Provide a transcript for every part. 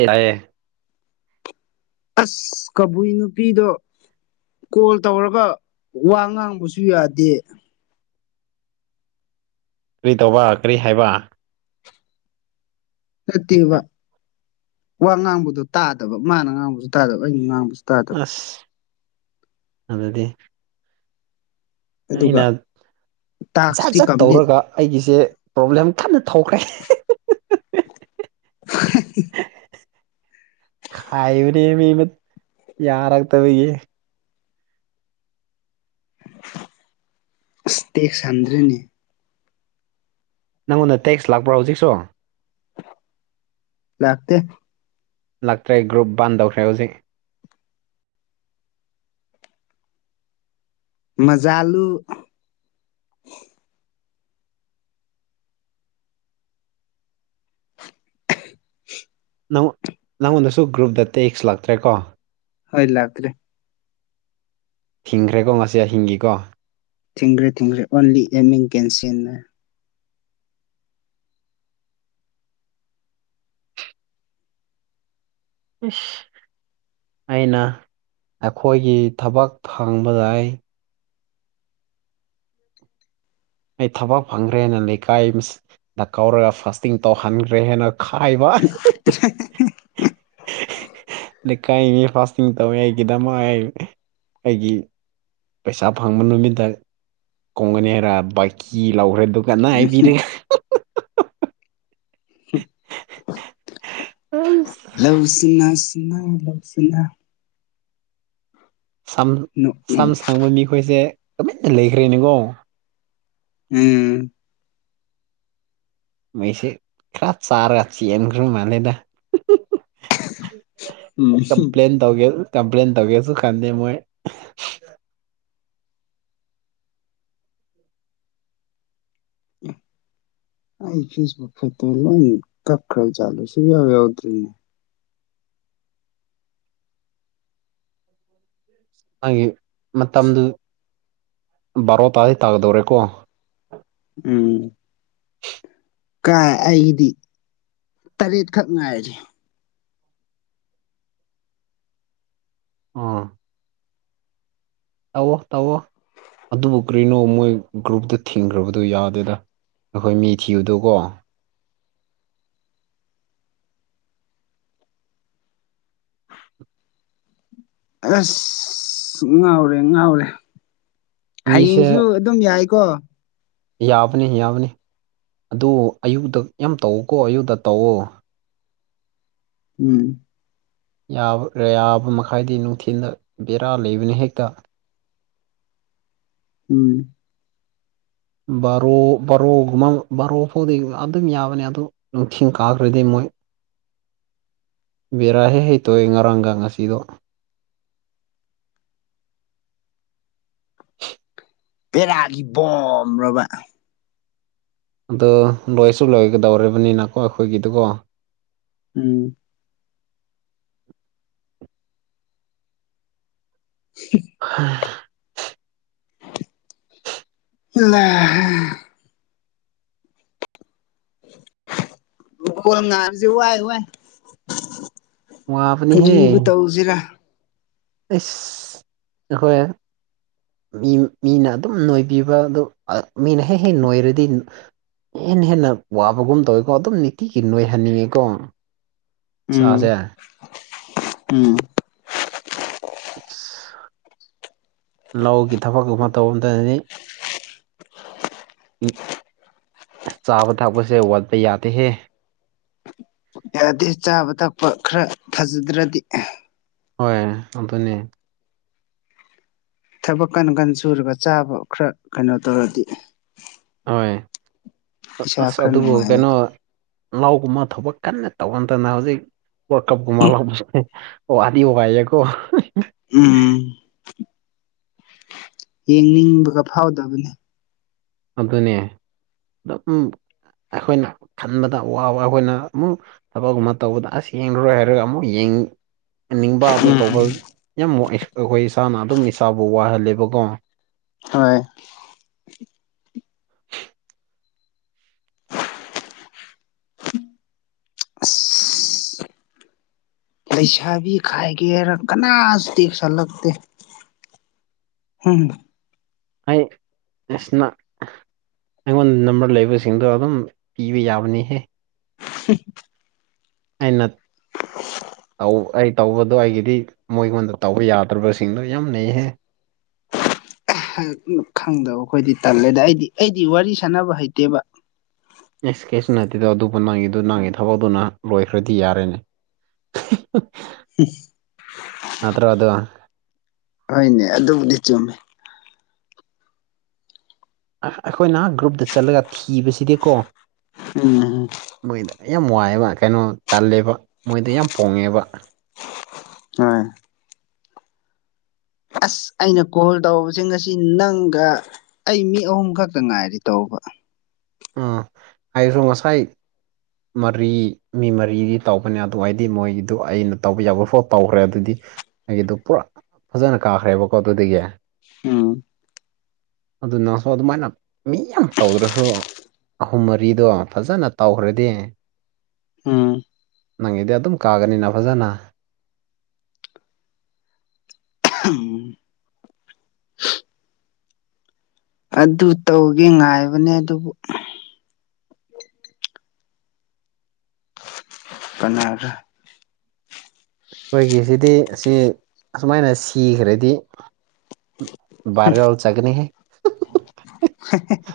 ꯌꯥꯌꯦ ꯑꯁ ꯀꯕꯨꯏ ꯅꯨꯄꯤꯗꯣ ꯀꯣꯜ ꯇꯧꯔꯒ ꯋꯥ ꯉꯥꯡꯕꯁꯨ ꯌꯥꯗꯦ ꯀꯔꯤ ꯇꯧꯕ ꯀꯔꯤ ꯍꯥꯏꯕ ꯅꯠꯇꯦꯕ ꯋꯥ ꯉꯥꯡꯕꯗꯣ ꯇꯥꯗꯕ ꯃꯥꯅ ꯉꯥꯡꯕꯁꯨ ꯇꯥꯗꯕ ꯑꯩꯅ ꯉꯥꯡꯕꯁꯨ ꯇꯥꯗꯕ ꯑꯁ ꯑꯗꯨꯗꯤ ꯑꯗꯨꯒ ꯑꯩꯅ ꯖꯠ ꯇꯥꯛꯁꯇꯤ ꯖꯠ ꯀꯝꯄ꯭ꯂꯤꯠ ꯇꯧꯔꯒ ꯑꯩꯒꯤꯁꯦ ꯄ꯭ꯔꯣꯕ꯭ꯂꯦꯝ ꯀꯟꯅ ꯊꯣꯛꯈ꯭ꯔꯦ [inaudible] ꯈꯥꯏꯕꯅꯦ ꯃꯤ ꯃ ꯌꯥꯔꯥꯛ ꯇꯕꯒꯤ ꯑꯁ ꯇꯦꯛ ꯁꯟꯗ꯭ꯔꯦꯅꯦ ꯅꯪꯉꯣꯟꯗ ꯇꯦꯛꯁ ꯂꯥꯛꯄ꯭ꯔꯣ ꯍꯧꯖꯤꯛꯁꯨ ꯂꯥꯛꯇꯦ ꯂꯥꯛꯇ꯭ꯔꯦ ꯒ꯭ꯔꯨꯞ ꯕꯥꯟ ꯇꯧꯈ꯭ꯔꯦ ꯍꯧꯖꯤꯛ ꯃꯖꯥꯂꯨ [inaudible] ꯅꯪ ꯅꯪꯉꯣꯟꯗꯁꯨ ꯒ꯭ꯔꯨꯞꯗ ꯇꯦꯛꯁ ꯂꯥꯛꯇ꯭ꯔꯦꯀꯣ ꯍꯣꯏ ꯂꯛꯇ꯭ꯔꯦ ꯊꯤꯡꯒ꯭ꯔꯦꯀꯣ ꯉꯁꯤ ꯍꯤꯡꯒꯤꯀꯣ ꯊꯤꯡꯈ꯭ꯔꯦ ꯊꯤꯡꯈ꯭ꯔꯦ ꯑꯣꯟꯂꯤ ꯑꯦꯝꯃꯤꯡ ꯀꯦꯟꯁꯤꯟꯅ ꯏꯁ ꯑꯩꯅ ꯑꯩꯈꯣꯏꯒꯤ ꯊꯕꯛ ꯐꯪꯕꯗ ꯑꯩ ꯑꯩ ꯊꯕꯛ ꯐꯪꯈ꯭ꯔꯦꯅ ꯂꯩꯀꯥꯏ ꯗ ꯀꯧꯔꯒ ꯐꯥꯁꯇꯤꯡ ꯇꯧꯍꯟꯈ꯭ꯔꯦ ꯍꯥꯏꯅ ꯈꯥꯏꯕ [inaudible] ꯂꯩꯀꯥꯏ ꯃꯤ ꯐꯥꯁꯇꯤꯡ ꯇꯧꯋꯦ ꯑꯩꯒꯤꯗꯃꯛ ꯑꯩꯒꯤ ꯄꯩꯁꯥ ꯐꯪꯕ ꯅꯨꯃꯤꯠꯇ ꯀꯣꯡꯒꯅꯤ ꯍꯥꯏꯔ ꯕꯥꯏꯀꯤ ꯂꯧꯔꯦ ꯑꯗꯨꯒ ꯀꯅ ꯍꯥꯏꯕꯤꯔ ꯎꯝ ꯎꯝ ꯂꯧꯎ ꯁꯤꯡꯅ ꯁꯤꯡꯅ ꯂꯧ ꯁꯤꯡꯅ ꯁꯝ ꯁꯝ ꯅꯣꯛꯅꯤꯡ ꯁꯪꯕ ꯃꯤꯈꯣꯏꯁꯦ ꯇꯨꯃꯤꯟꯅ ꯂꯩꯈ꯭ꯔꯦꯅꯦꯉꯣ ꯎꯝ ꯃꯩꯁꯦ ꯈꯔ ꯆꯥꯔꯒ ꯆꯦꯟꯈ꯭ꯔ ꯃꯥꯜꯂꯦꯗ ꯎꯝ ꯀꯄ꯭ꯂꯦꯟ ꯇꯧꯒꯦ ꯀꯝꯄ꯭ꯂꯦꯟ ꯇꯧꯒꯦꯁꯨ ꯀꯥꯟꯗꯦ ꯃꯣꯏ [inaudible] ꯑꯩ ꯐꯦꯁꯕꯨꯛ ꯈꯠꯇ ꯂꯣꯏ ꯀꯛ ꯈꯔ ꯖꯠꯂ ꯁꯤ ꯌꯥꯎ ꯌꯥꯎꯗ꯭ꯔꯤꯅꯦ ꯎꯝ [unintelligible] ꯃꯥꯒꯤ ꯃꯇꯝꯗꯨ ꯕꯥꯔꯣ ꯇꯥꯗꯤ ꯇꯥꯗꫭꯔꯦꯀꯣ ꯎꯝ ꯀꯥꯏ ꯑꯩꯗꯤ ꯇꯔꯦꯠꯈꯛ ꯉꯥꯏꯔꯦ ꯑꯥ ꯇꯧꯋꫭ ꯇꯧꯋꫭ ꯑꯗꯨꯕꯨ ꯀꯔꯤꯅꯣ ꯃꯣꯏ ꯒ꯭ꯔꯨꯞꯇ ꯊꯤꯡꯈ꯭ꯔꯕꯗꯨ ꯌꯥꯗꯦꯗ ꯑꯩꯈꯣꯏ ꯃꯤ ꯊꯤꯕꯗꯨꯀꯣ ꯑꯁ ꯉꯥꯎꯔꯦ ꯉꯥꯎꯔꯦ ꯃꯤꯁꯦ ꯍꯌꯦꯡꯖꯨ ꯑꯗꯨꯝ ꯌꯥꯏꯀꯣ ꯌꯥꯕꯅꯤ ꯌꯥꯕꯅꯤ ꯑꯗꯨ ꯑꯌꯨꯛꯇ ꯌꯥꯝ ꯇꯧꯀꯣ ꯑꯌꯨꯛꯇ ꯇꯧꯑꯣ ꯎꯝ ꯌꯥꯕ ꯌꯥꯕ ꯃꯈꯥꯏꯗꯤ ꯅꯨꯡꯊꯤꯜꯗ ꯕꯦꯔꯥ ꯂꯩꯕꯅꯤ ꯍꯦꯛꯇ ꯎꯝ ꯕꯥꯔꯣ ꯕꯥꯔꯣꯒꯨꯝꯕ ꯕꯥꯔꯣꯐꯥꯎꯗꯤ ꯑꯗꯨꯝ ꯌꯥꯕꯅꯦ ꯑꯗꯨ ꯅꯨꯡꯊꯤꯟ ꯀꯥꯈ꯭ꯔꯗꯤ ꯃꯣꯏ [inaudible] ꯕꯦꯔꯥ ꯍꯦꯛ ꯍꯦꯛ ꯇꯧꯋꯦ ꯉꯔꯥꯡꯒ ꯉꯁꯤꯗꯣ ꯄꯦꯔꯥꯒꯤ ꯕꫭꯝꯔꯕ ꯑꯗꯨ ꯂꯣꯏꯁꯨ ꯂꯣꯏꯒꯗꯧꯔꯤꯕꯅꯤꯅꯀꯣ ꯑꯩꯈꯣꯏꯒꯤꯗꯨꯀꯣ ꯎꯝ ꯎ [unintelligible] ꯍꯥꯏ [unintelligible] ꯂ [unintelligible] ꯂꯨꯀꫭꯟ ꯉꯥꯏꯕꯁꯤ ꯋꯥꯏ ꯋꯥꯏ ꯋꯥꯕꯅꯤꯍꯦ ꯀꯔꯤꯕꯨ ꯇꯧꯁꯤꯔꯥ ꯑꯩꯁ ꯅꯈꯣꯏ ꯃꯤ ꯃꯤꯅ ꯑꯗꯨꯝ ꯅꯣꯏꯕꯤꯕ ꯑꯗꯨ ꯃꯤꯅ ꯍꯦꯛ ꯍꯦꯛ ꯅꯣꯏꯔꯗꯤ ꯍꯦꯟꯅ ꯍꯦꯟꯅ ꯋꯥꯕꯒꯨꯝ ꯇꯧꯋꯤꯀꯣ ꯑꯗꯨꯝ ꯅꯨꯡꯇꯤꯒꯤ ꯅꯣꯏꯍꯟꯅꯤꯡꯉꯤꯀꯣ ꯏꯁꯥꯁꯦ ꯎꯝ ꯎꯝ ꯂꯧꯒꯤ ꯊꯕꯛ ꯀꯨꯝꯕ ꯇꯧꯔꯝꯗꯥꯏꯗꯗꯤ ꯆꯥꯕ ꯊꯛꯄꯁꯦ ꯋꯥꯠꯄ ꯌꯥꯗꯦꯍꯦ ꯌꯥꯗꯦ ꯆꯥꯕ ꯊꯛꯄ ꯈꯔ ꯐꯖꯗ꯭ꯔꯗꯤ ꯍꯣꯏ ꯑꯗꯨꯅꯦ ꯊꯕꯛ ꯀꯟ ꯀꯟ ꯁꯨꯔꯒ ꯆꯥꯕ ꯈꯔ ꯀꯩꯅꯣ ꯇꯧꯔꯗꯤ ꯍꯣꯏ ꯏꯁꯥ ꯑꯁ ꯈꯔ ꯑꯗꯨꯕꯨ ꯀꯩꯅꯣ ꯅꯨꯡꯉꯥꯏꯌꯦꯕ ꯂꯧꯒꯨꯝꯕ ꯊꯕꯛ ꯀꯟꯅ ꯇꯧꯃꯟꯗꯅ ꯍꯧꯖꯤꯛ ꯋꯥꯀꯞꯀꯨꯝꯕ ꯂꯥꯎꯕ ꯆꯠꯂꯦ ꯋꯥꯗꯤ ꯋꯥꯏꯌꯦꯀꯣ ꯎꯝ ꯌꯦꯡꯅꯤꯡꯕꯒ ꯐꯥꯎꯗꯕꯅꯦ ꯑꯗꯨꯅꯦ ꯑꯗꯨꯝ ꯑꯩꯈꯣꯏꯅ ꯈꯟꯕꯗ ꯋꯥꯕ ꯑꯩꯈꯣꯏꯅ ꯑꯃꯨꯛ ꯊꯕꯛꯒꯨꯝꯕ ꯇꯧꯕꯗ ꯑꯁ ꯌꯦꯡꯂꯔꯣꯏ ꯍꯥꯏꯔꯒ ꯑꯃꯨꯛ ꯌꯦꯡ ꯅꯤꯡꯕ ꯑꯗꯨ ꯇꯧꯕ ꯎꯝ ꯌꯥꯝ ꯑꯩꯈꯣꯏ ꯏꯁꯥꯅ ꯑꯗꯨꯝ ꯏꯁꯥꯕꯨ ꯋꯥꯍꯜꯂꯦꯕꯀꯣ ꯍꯣꯏ [unintelligible] ꯑꯁ ꯂꯩꯁꯥꯕꯤ ꯈꯥꯏꯒꯦꯔ ꯀꯅꯥꯁꯨ ꯇꯦꯛꯁ ꯍꯜꯂꯛꯇꯦ ꯍꯝ ꯑꯩ ꯏꯁ ꯅꯪ ꯑꯩꯉꯣꯟꯗ ꯅꯝꯕꯔ ꯂꯩꯕꯁꯤꯡꯗꯣ ꯑꯗꯨꯝ ꯄꯤꯕ ꯌꯥꯕꯅꯤꯍꯦ ꯑꯩꯅ [unintelligible] ꯇꯧ ꯑꯩ ꯇꯧꯕꯗꯣ ꯑꯩꯒꯤꯗꯤ ꯃꯣꯏꯉꯣꯟꯗ ꯇꯧꯕ ꯌꯥꯗ꯭ꯔꯕꯁꯤꯡꯗꯣ ꯌꯥꯝ ꯅꯩꯍꯦ ꯈꯪꯗꯕ ꯑꯩꯈꯣꯏꯗꯤ ꯇꯜꯂꯦꯗ ꯑꯩꯗꯤ ꯑꯩꯗꯤ ꯋꯥꯔꯤ ꯁꯥꯟꯅꯕ ꯍꯩꯇꯦꯕ ꯑꯦꯛꯁꯀ꯭ꯌꯨꯁ ꯅꯠꯇꯦꯗꯣ ꯑꯗꯨꯕꯨ ꯅꯪꯉꯤꯗꯨ ꯅꯪꯉꯤ ꯊꯕꯛꯇꯨꯅ ꯂꯣꯏꯈ꯭ꯔꯗꯤ ꯌꯥꯔꯦꯅꯦ [unintelligible] ꯅꯠꯇ꯭ꯔꯣ ꯑꯗꯨ ꯍꯣꯏꯅꯦ ꯑꯗꯨꯕꯨꯗꯤ ꯆꯨꯝꯃꯦ ꯑꯥ ꯑꯩꯈꯣꯏꯅ ꯒ꯭ꯔꯨꯞꯇ ꯆꯠꯂꯒ ꯊꯤꯕꯁꯤꯗꯤꯀꯣ ꯎꯝ ꯃꯣꯏꯗ ꯌꯥꯝ ꯋꯥꯏꯑꯦꯕ ꯀꯩꯅꯣ ꯇꯜꯂꯦꯕ ꯃꯣꯏꯗ ꯌꯥꯝ ꯄꯣꯡꯉꯦꯕ ꯍꯣꯢ ꯑꯁ ꯑꯩꯅ ꯀꯣꯜ ꯇꯧꯕꯁꯤ ꯉꯁꯤ ꯅꯪꯒ ꯑꯩ ꯃꯤ ꯑꯍꯨꯝ ꯈꯛꯇ ꯉꯥꯏꯔꯤ ꯇꯧꯕ ꯑꯥ ꯍꯥꯢꯔꯨ ꯉꯁꯥꯏ ꯃꯔꯤ ꯃꯤ ꯃꯔꯤꯗꯤ ꯇꯧꯕꯅꯦ ꯑꯗꯨ ꯑꯩꯗꯤ ꯃꯣꯏꯒꯤꯗꯨ ꯑꯩꯅ ꯇꯧꯕ ꯌꯥꯕ ꯐꯥꯎ ꯇꯧꯈ꯭ꯔꯦ ꯑꯗꯨꯗꯤ ꯑꯩꯒꯤꯗꯨ ꯄꯨꯔꯥ ꯐꯖꯅ ꯀꯥꯈ꯭ꯔꯦꯕꯀꯣ ꯑꯗꯨꯗꯒꯤ ꯎꯝ ꯑꯗꯨ ꯅꯪꯁꯨ ꯑꯗꯨꯃꯥꯏꯅ ꯃꯤ ꯌꯥꯝ ꯇꯧꯗ꯭ꯔꯁꯨ ꯑꯍꯨꯝ ꯃꯔꯤꯗꯣ ꯐꯖꯅ ꯇꯧꯈ꯭ꯔꯗꯤ ꯎꯝ ꯅꯪꯒꯤꯗꯤ ꯑꯗꯨꯝ ꯀꯥꯒꯅꯤꯅ ꯐꯖꯅ ꯑꯍꯝ ꯑꯗꯨ ꯇꯧꯒꯦ ꯉꯥꯏꯕꯅꯦ ꯑꯗꯨꯕꯨ ꯀꯅꯔꯥ ꯈꯣꯏꯒꯤꯁꯤꯗꯤ ꯑꯁꯤ ꯑꯁꯨꯃꯥꯏꯅ ꯁꯤꯈ꯭ꯔꯗꯤ ꯚꯥꯔꯦꯜ ꯆꯠꯒꯅꯤꯍꯦ ꯍꯦ ꯍꯦ ꯍꯦ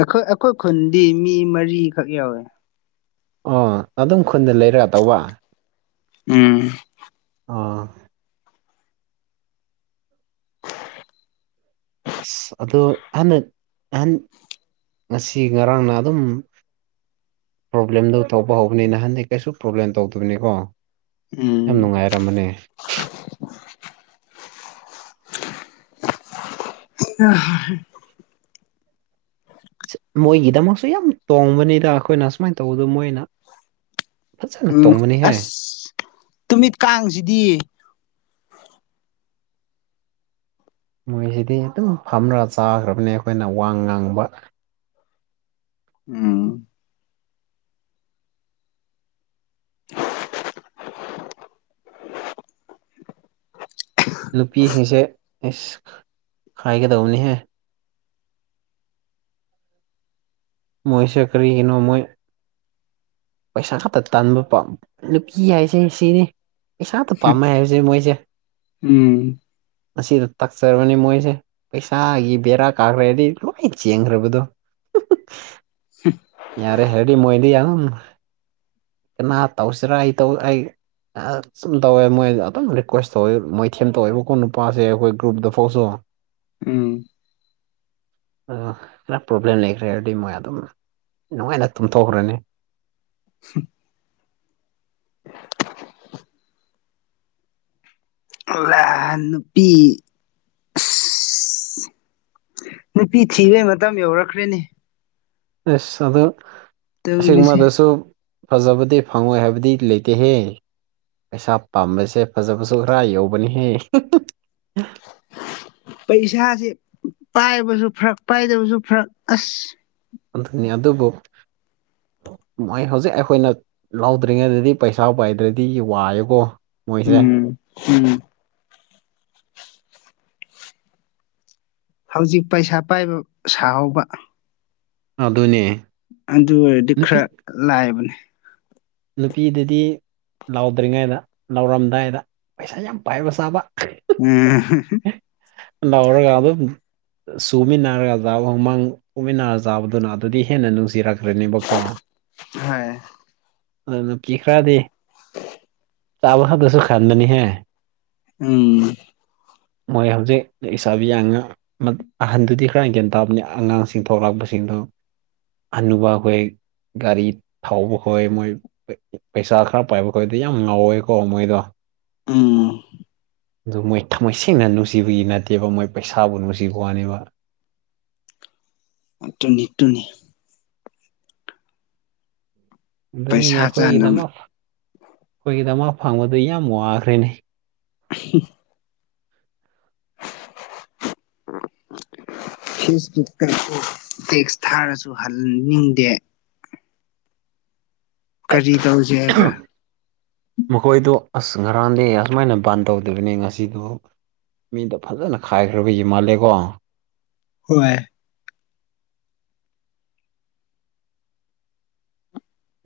ꯑꯩꯈꯣꯏ ꯑꯈꯣꯏ ꯈꯨꯟꯗꯤ ꯃꯤ ꯃꯔꯤꯈꯛ ꯌꯥꯎꯋꯦ ꯑꯣ ꯑꯗꯨꯝ ꯈꯨꯟꯗ ꯂꯩꯔꯒ ꯇꯧꯕ ꯎꯝ ꯑꯣ ꯑꯁ ꯑꯗꯣ ꯅꯍꯅ ꯑꯍꯟ ꯉꯁꯤ ꯉꯔꯥꯡꯅ ꯑꯗꯨꯝ ꯄ꯭ꯔꯣꯕ꯭ꯂꯦꯝꯗꯨ ꯊꯣꯛꯄ ꯍꯧꯕꯅꯤ ꯅꯍꯥꯟꯗꯤ ꯀꯩꯁꯨ ꯄ꯭ꯔꯣꯕ꯭ꯂꯦꯝ ꯇꯧꯗꯕꯅꯤꯀꯣ ꯌꯥꯝ ꯎꯝ ꯅꯨꯡꯉꯥꯏꯔꯝꯕꯅꯦ [unintelligible] ꯃꯣꯏꯒꯤꯗꯃꯛꯁꯨ ꯌꯥꯝ ꯇꯣꯡꯕꯅꯤꯗ ꯑꯈꯣꯏꯅ ꯁꯨꯃꯥꯏꯟ ꯇꯧꯕꯗꯨ ꯃꯣꯏꯅ ꯐꯖꯅ ꯎꯝ ꯇꯣꯡꯕꯅꯤꯍꯦ ꯑꯁ ꯇꯨꯃꯤꯠ ꯀꯥꯡꯁꯤꯗꯤ ꯃꯣꯏꯁꯤꯗꯤ ꯑꯗꯨꯝ ꯐꯝꯔ ꯆꯥꯈ꯭ꯔꯕꯅꯤ ꯑꯩꯈꯣꯏꯅ ꯋꯥ ꯉꯥꯡꯕ ꯎꯝ ꯅꯨꯄꯤꯁꯤꯡꯁꯦ ꯑꯁ ꯍꯥꯏꯒꯗꯧꯕꯅꯤꯍꯦ ꯃꯣꯏꯁꯦ ꯀꯔꯤꯒꯤꯅꯣ ꯃꯣꯏ ꯄꯩꯁꯥ ꯈꯛꯇ ꯇꯥꯟꯕ ꯄꯥꯝ ꯅꯨꯄꯤ ꯍꯥꯏꯁꯦ ꯁꯤꯅꯤ ꯄꯩꯁꯥꯇ ꯄꯥꯝꯃꯦ ꯍꯥꯏꯕꯁꯦ ꯃꯣꯏꯁꯦ ꯎꯝ ꯑꯁꯤꯗ ꯇꯥꯛꯆꯕꯅꯤ ꯃꯣꯏꯁꯦ ꯄꯩꯁꯥꯒꯤ ꯕꯦꯔꯥ ꯀꯥꯒ꯭ꯔꯦ ꯑꯗꯤ ꯂꯣꯏ ꯆꯦꯟꯈ꯭ꯔꯕꯗꯣ ꯍꯝ ꯌꯥꯔꯦ ꯍꯥꯏꯔꯗꯤ ꯃꯣꯏꯗꯤ ꯌꯥꯝ ꯀꯅꯥ ꯇꯧꯁꯤꯔꯥ ꯑꯩ ꯇꯧ ꯑꯩ ꯑꯥ ꯆꯨꯝ ꯇꯧꯋꯦ ꯃꯣꯏ ꯑꯗꯨꯝ ꯔꯤꯀ꯭ꯋꯦꯁ ꯇꯧꯋꯦ ꯃꯣꯏꯊꯦꯝ ꯇꯧꯋꯦꯕꯀꯣ ꯅꯨꯄꯥꯁꯦ ꯑꯈꯣꯏ ꯒ꯭ꯔꯨꯞꯗꯐꯥꯎꯁꯨ ꯎꯝ ꯑ ꯂꯥ ꯄ꯭ꯔꯣꯕ꯭ꯂꯦꯝ ꯂꯩꯈ꯭ꯔꯦ ꯍꯥꯏꯔꯗꯤ ꯃꯣꯏ ꯑꯗꯨꯝ ꯅꯨꯡꯉꯥꯏꯅ ꯇꯨꯝꯊꯣꯛꯈ꯭ꯔꯅꯤ ꯑꯍ ꯅꯨꯄꯤ ꯑꯁ ꯅꯨꯄꯤ ꯊꯤꯕꯩ ꯃꯇꯝ ꯌꯧꯔꯛꯈ꯭ꯔꯦꯅꯦ ꯑꯤꯁ ꯑꯗꯨ ꯇꯧꯔꯤꯁꯦ ꯑꯁꯤꯒꯨꯝꯕꯗꯁꯨ ꯐꯖꯕꯗꯤ ꯐꯪꯉꯣꯏ ꯍꯥꯏꯕꯗꯤ ꯂꯩꯇꯦꯍꯦ ꯄꯩꯁꯥ ꯄꯥꯝꯕꯁꯦ ꯐꯖꯕꯁꯨ ꯈꯔ ꯌꯧꯕꯅꯤꯍꯦ ꯍꯨꯃ ꯄꯩꯁꯥꯖꯦ ꯄꯥꯏꯕꯁꯨ ꯐꯔꯛ ꯄꯥꯏꯗꯕꯁꯨ ꯐꯔꯛ ꯑꯁ ꯑꯗꯨꯅꯤ ꯑꯗꯨꯕꯨ ꯃꯣꯏ ꯍꯧꯖꯤꯛ ꯑꯩꯈꯣꯏꯅ ꯂꯥꯎꯗ꯭ꯔꯤꯉꯩꯗꯗꯤ ꯄꯩꯁꯥ ꯄꯥꯏꯗ꯭ꯔꯗꯤ ꯋꯥꯏꯌꯦꯀꯣ꯫ ꯃꯣꯏꯁꯦ ꯎꯝ ꯎꯝ ꯍꯧꯖꯤꯛ ꯄꯩꯁꯥ ꯄꯥꯏꯕ ꯁꯥꯍꯧꯕ ꯑꯗꯨꯅꯦ꯫ ꯑꯗꯨ ꯑꯣꯏꯔꯗꯤ ꯅꯨꯄꯤ ꯈꯔ ꯂꯥꯏꯕꯅꯦ꯫ ꯅꯨꯄꯤꯗꯗꯤ ꯂꯥꯎꯗ꯭ꯔꯤꯉꯩꯗ ꯂꯥꯎꯔꯝꯗꯥꯏꯗ ꯄꯩꯁꯥ ꯌꯥꯝ ꯄꯥꯏꯕ ꯁꯥꯕ ꯎꯝ ꯍꯨꯝ ꯂꯎꯔꯒ ꯑꯗꯨꯝ ꯁꯨꯃꯤꯟꯅꯔꯒꯗ ꯍꯧꯃꯥꯡ ꯎꯃꯤꯅꯥꯔ ꯆꯥꯕꯗꯨꯅ ꯑꯗꯨꯗꯤ ꯍꯦꯟꯅ ꯅꯨꯡꯁꯤꯔꯛꯈ꯭ꯔꯅꯦꯕꯀꯣ꯫ ꯍꯥꯏ ꯑꯗꯨ ꯅꯨꯄꯤ ꯈꯔꯗꯤ [unintelligible] ꯆꯥꯕ ꯈꯛꯗꯁꯨ ꯈꯟꯕꯅꯤꯍꯦ꯫ ꯎꯝ ꯃꯣꯏ ꯍꯧꯖꯤꯛ ꯏꯁꯥꯕꯤ ꯌꯥꯡꯉ ꯃꯛ ꯑꯍꯟꯗꯨꯗꯤ ꯈꯔ ꯒ꯭ꯌꯥꯟ ꯇꯥꯕꯅꯤ ꯑꯉꯥꯡꯁꯤꯡ ꯊꯣꯛꯂꯛꯄꯁꯤꯡꯗꯨ ꯍꯥꯅꯨꯕ ꯑꯩꯈꯣꯏ ꯒꯥꯔꯤ ꯊꯧꯕꯈꯣꯏ ꯃꯣꯏ ꯄꯩꯁꯥ ꯈꯔ ꯄꯥꯏꯕ ꯈꯣꯏꯗꯤ ꯌꯥꯝ ꯉꯥꯎꯋꯦꯀꯣ ꯃꯣꯏꯗꯣ ꯎꯝ ꯑꯗꯨ ꯃꯣꯏ ꯊꯃꯣꯏ ꯁꯦꯡꯅ ꯅꯨꯡꯁꯤꯕꯒꯤ ꯅꯠꯇꯦꯕ ꯃꯣꯏ ꯄꯩꯁꯥꯕꯨ ꯅꯨꯡꯁꯤꯕ ꯋꯥꯅꯦꯕ ꯇꯨꯅꯤ ꯇꯨꯅꯤ ꯑꯗꯨꯅꯤꯅꯦ ꯄꯩꯁꯥ ꯆꯥꯅꯕ ꯑꯩꯈꯣꯏꯒꯤꯗꯃꯛ ꯑꯩꯈꯣꯏꯒꯤꯗꯃꯛ ꯐꯪꯕꯗꯨ ꯌꯥꯝ ꯋꯥꯈ꯭ꯔꯦꯅꯦ [unintelligible] ꯎꯝ ꯐꯤꯁ ꯇꯤꯛ ꯇꯦꯛꯁ ꯊꯥꯔꯁꯨ ꯍꯟꯅꯤꯡꯗꯦ ꯀꯔꯤ ꯇꯧꯁꯦ ꯍꯥꯏꯕ꯭ꯔꯥ ꯃꯈꯣꯏꯗꯣ ꯑꯁ ꯉꯔꯥꯡꯗꯤ ꯑꯁꯨꯃꯥꯏꯅ ꯕꯥꯟ ꯇꯧꯗꯕꯅꯤ ꯉꯁꯤꯗꯨ ꯃꯤꯗ ꯐꯖꯅ ꯈꯥꯏꯈ꯭ꯔꯕꯏ ꯃꯥꯜꯂꯦꯒꯣ꯫ ꯍꯣꯏ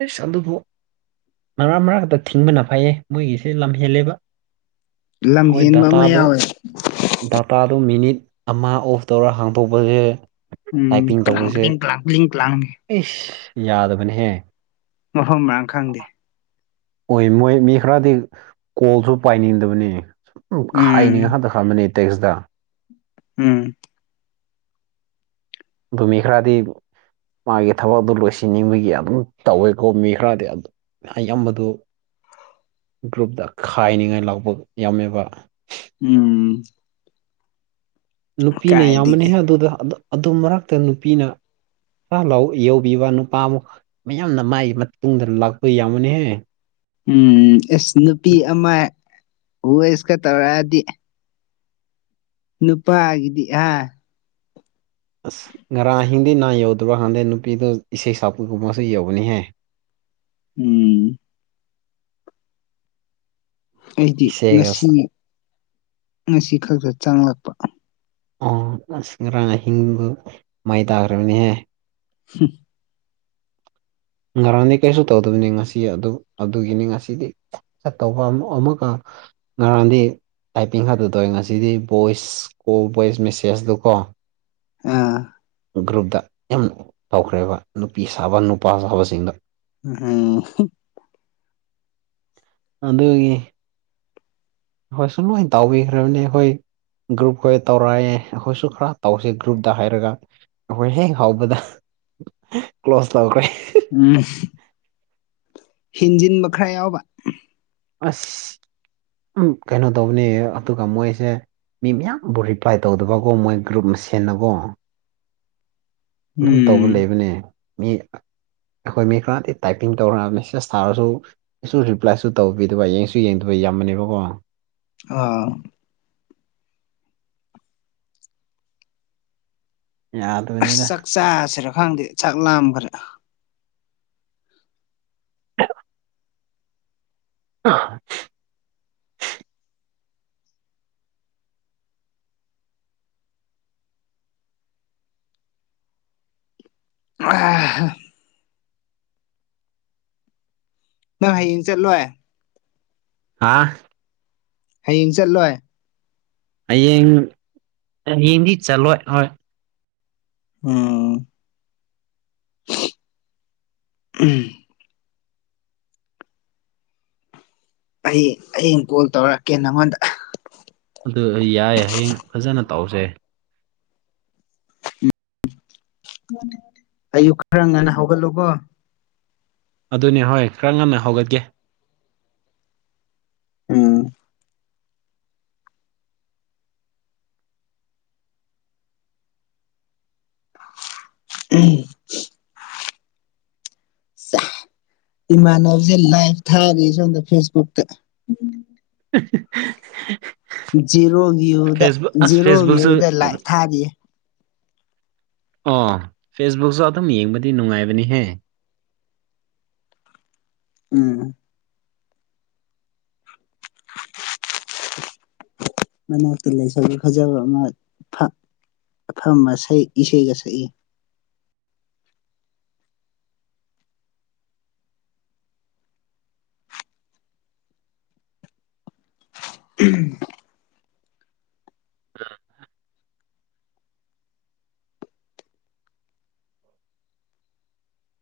ꯑꯦꯁ ꯑꯗꯨꯕꯨ ꯃꯔꯥ ꯃꯔꯥ ꯈꯛꯇ ꯊꯤꯡꯕꯅ ꯐꯩꯌꯦ ꯃꯣꯏꯒꯤꯁꯦ ꯂꯝ ꯍꯦꯜꯂꯦꯕ꯫ ꯂꯝ ꯑꯣꯏ ꯍꯦꯟꯕ ꯑꯃ ꯗꯇꯥꯂꯣ ꯌꯥꯎꯋꯦ ꯗꯥꯇꯥꯗꯣ ꯃꯤꯅꯤꯠ ꯑꯃ ꯑꯣꯐ ꯇꯧꯔ ꯍꯥꯡꯗꯣꯛꯄꯖꯦ ꯎꯝ ꯀꯅꯥꯡ ꯀꯤꯅꯤꯡ ꯀꯂꯥꯡ ꯀꯤꯂꯤꯡ ꯀꯂꯥꯡ ꯏꯁ ꯌꯥꯗꯕꯅꯦꯍ ꯃꯐꯝ ꯃꯔꯥꯡ ꯈꯪꯗꯦ ꯑꯣꯏ ꯃꯣꯏ ꯃꯤ ꯈꯔꯗꯤ ꯀꯣꯜꯁꯨ ꯄꯥꯏꯅꯤꯡꯗꯕꯅꯤ꯫ ꯎꯝ ꯈꯥꯏꯅꯤꯡꯉ ꯍꯟꯇ ꯈꯕꯅꯦ ꯇꯦꯛꯁꯇ ꯎꯝ ꯑꯗꯨꯃꯤ ꯈ꯭ꯔꯥꯗꯤ ꯃꯥꯒꯤ ꯊꯕꯛ ꯑꯗꯨ ꯂꯣꯏꯁꯤꯟꯅꯤꯡꯕꯒꯤ ꯑꯗꯨꯝ ꯇꯧꯋꯦꯀꯣ ꯃꯤ ꯈꯔꯗꯤ ꯑꯗꯨ ꯑꯌꯥꯝꯕꯗꯨ ꯒ꯭ꯔꯨꯞꯇ ꯈꯥꯏꯅꯤꯡꯉꯥꯏ ꯂꯥꯛꯄ ꯌꯥꯝꯃꯦꯕ ꯎꯝ ꯅꯨꯄꯤꯅ ꯌꯥꯝꯃꯅꯤ ꯀꯥꯏꯗꯒꯤ ꯍꯥꯏ ꯑꯗꯨꯗ ꯑꯗꯨ ꯃꯔꯛꯇ ꯅꯨꯄꯤꯅ ꯆꯍꯥꯛꯜ ꯂꯥꯎ ꯌꯧꯕꯤꯕ ꯅꯨꯄꯥ ꯑꯃꯨꯛ ꯃꯌꯥꯝꯅ ꯃꯥꯏꯒꯤ ꯃꯇꯨꯡꯗ ꯂꯥꯛꯄ ꯌꯥꯃꯅꯤꯍꯦ ꯎꯝ ꯑꯦꯁ ꯅꯨꯄꯤ ꯑꯃ ꯍꯁꯀ ꯇꯧꯔꯛꯑꯗꯤ꯫ ꯅꯨꯄꯥꯒꯗꯤ ꯍꯥ ꯑꯁ ꯉꯔꯥꯡ ꯑꯍꯤꯡꯗꯤ ꯅꯥ ꯌꯧꯗ꯭ꯔꯕ ꯈꯪꯗꯦ ꯅꯨꯄꯤꯗꯣ ꯏꯁꯩ ꯁꯛꯄꯒꯨꯝꯕꯁꯨ ꯌꯧꯕꯅꯤꯍꯦ ꯎꯝ ꯑꯩꯗꯤ ꯏꯁꯩꯒ ꯉꯁꯤ ꯉꯁꯤ ꯈꯛꯇ ꯆꯪꯂꯛꯄ ꯑꯣ ꯑꯁ ꯉꯔꯥꯡ ꯑꯍꯤꯡꯗꯨ ꯃꯩ ꯇꯥꯈ꯭ꯔꯕꯅꯤꯍꯦ ꯍꯝ ꯉꯔꯥꯡꯗꯤ ꯀꯩꯁꯨ ꯇꯧꯗꯕꯅꯤ ꯉꯁꯤ ꯑꯗꯨ ꯑꯗꯨꯒꯤꯅꯤ ꯉꯁꯤꯗꯤ ꯆꯠꯇꯧꯕ ꯑꯃ ꯑꯃꯨꯛꯒ ꯉꯔꯥꯟꯗꯤ ꯇꯥꯏꯄꯤꯡ ꯈꯇ ꯇꯧꯋꯦ ꯉꯁꯤꯗꯤ ꯚꯣꯏꯁ ꯀꯣꯜ ꯚꯣꯏꯁ ꯃꯦꯁꯦꯁꯇꯨ ꯀꯣ ꯑꯥ ꯒ꯭ꯔꯨꯞꯇ ꯌꯥꯝ ꯍꯧꯈ꯭ꯔꯦꯕ ꯅꯨꯄꯤ ꯁꯥꯕ ꯅꯨꯄꯥ ꯁꯥꯕꯁꯤꯡꯗꯣ ꯎꯝ ꯑꯗꯨꯒꯤ ꯍꯣꯏ ꯁꯨꯝ ꯂꯣꯏ ꯇꯥꯎꯕꯤꯈ꯭ꯔꯕꯅꯦ ꯑꯩꯈꯣꯏ ꯒ꯭ꯔꯨꯞꯈꯣꯏ ꯇꯧꯔꯛꯑꯦ ꯑꯩꯈꯣꯏꯁꯨ ꯈꯔ ꯇꯧꯁꯦ ꯒ꯭ꯔꯨꯞꯇ ꯍꯥꯏꯔꯒ ꯑꯩꯈꯣꯏ ꯍꯦꯛ ꯍꯧꯕꯗ ꯀ꯭ꯂꯣꯁ ꯇꯧꯈ꯭ꯔꯦ ꯎꯝ ꯍꯦꯟꯖꯤꯟꯕ ꯈꯔ ꯌꯥꯎꯕ ꯑꯁ ꯎꯝ ꯀꯩꯅꯣ ꯇꯧꯕꯅꯦ ꯑꯗꯨꯒ ꯃꯣꯏꯁꯦ ꯃꯤ ꯃꯌꯥꯝꯕꯨ ꯔꯤꯄ꯭ꯂꯥꯏ ꯇꯧꯗꯕꯒꯨꯝ ꯃꯣꯏ ꯒ꯭ꯔꯨꯞ ꯃꯁꯦꯟꯅꯀꯣ ꯑꯗꯨꯝ ꯇꯧꯕ ꯎꯝ ꯂꯩꯕꯅꯦ ꯃꯤ ꯑꯩꯈꯣꯏ ꯃꯤ ꯈꯔꯗꯤ ꯇꯥꯏꯄꯤꯡ ꯇꯧꯔꯒ ꯃꯦꯁꯦꯁ ꯊꯥꯔꯁꯨ ꯑꯩꯁꯨ ꯔꯤꯄ꯭ꯂꯥꯏꯁꯨ ꯇꯧꯕꯤꯗꯕ ꯌꯦꯡꯁꯨ ꯌꯦꯡꯗꯕ ꯌꯥꯝꯕꯅꯦꯕꯀꯣ ꯑꯥ ꯑꯁ ꯌꯥꯗꯕꯅꯤꯗ ꯆꯥꯛ ꯆꯥꯁꯤꯔ ꯈꯪꯗꯦ ꯆꯥꯛ ꯂꯥꯝꯈꯔꯦ [unintelligible] ꯑꯥ [unintelligible] ꯅꯪ ꯍꯌꯦꯡ ꯆꯠꯂꯣꯏ ꯍꯥ ꯍꯌꯦꯡ ꯆꯠꯂꯣꯏ ꯍꯌꯦꯡ ꯍꯌꯦꯡꯗꯤ ꯆꯠꯂꯣꯏ ꯍꯣꯏ ꯎꯝ ꯎꯝ ꯑꯩ ꯍꯌꯦꯡ ꯀꯣꯜ ꯇꯧꯔꯛꯀꯦ ꯅꯪꯉꯣꯟꯗ ꯑꯗꯨ ꯌꯥꯏ ꯍꯌꯦꯡ ꯐꯖꯅ ꯇꯧꯖꯦ ꯑꯌꯨꯛ ꯈꯔ ꯉꯟꯅ ꯍꯧꯒꯠꯂꯨꯕꯣ ꯑꯗꯨꯅꯤ ꯍꯣꯏ ꯈꯔ ꯉꯟꯅ ꯍꯧꯒꯠꯀꯦ ꯎꯝ ꯎꯝ ꯆꯥ ꯏꯃꯥꯟꯅꯕꯁꯦ ꯂꯥꯏꯚ ꯊꯥꯔꯤ ꯁꯣꯝꯗ ꯐꯦꯁꯕꯨꯛꯇ [unintelligible] ꯖꯦꯔꯣ ꯒꯤꯌꯨꯗ ꯐꯦꯁꯕꯨꯛ ꯑꯁ ꯖꯦꯔꯣ ꯐꯦꯁꯕꯨꯛꯁꯨ ꯒꯤꯌꯨꯗ ꯂꯥꯏꯚ ꯊꯥꯔꯤꯌꯦ ꯑꯣ ꯐꯦꯁꯕꯨꯛꯁꯨ ꯑꯗꯨꯝ ꯌꯦꯡꯕꯗꯤ ꯅꯨꯡꯉꯥꯏꯕꯅꯤꯍꯦ ꯎꯝ꯫ ꯃꯅꯥꯛꯇ ꯂꯩꯁꯥꯕꯤ ꯐꯖꯕ ꯑꯃ ꯐꯝ ꯐꯝꯃ ꯏꯁꯩꯒ ꯁꯛꯏ ꯎꯝ ꯎꯝ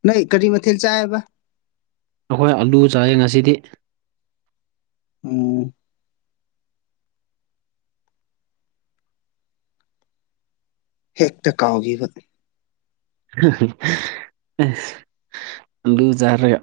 ꯅꫭꯏ ꯀꯔꯤ ꯃꯊꯦꯜ ꯆꯥꯏꯌꯦꯕ ꯑꯩꯈꯣꯏ ꯑꯂꯨ ꯆꯥꯌꯦ ꯉꯁꯤꯗꯤ ꯎꯝ ꯍꯦꯛꯇ ꯀꯥꯎꯒꯤꯕ [unintelligible] ꯂꯨꯖꯔꯒ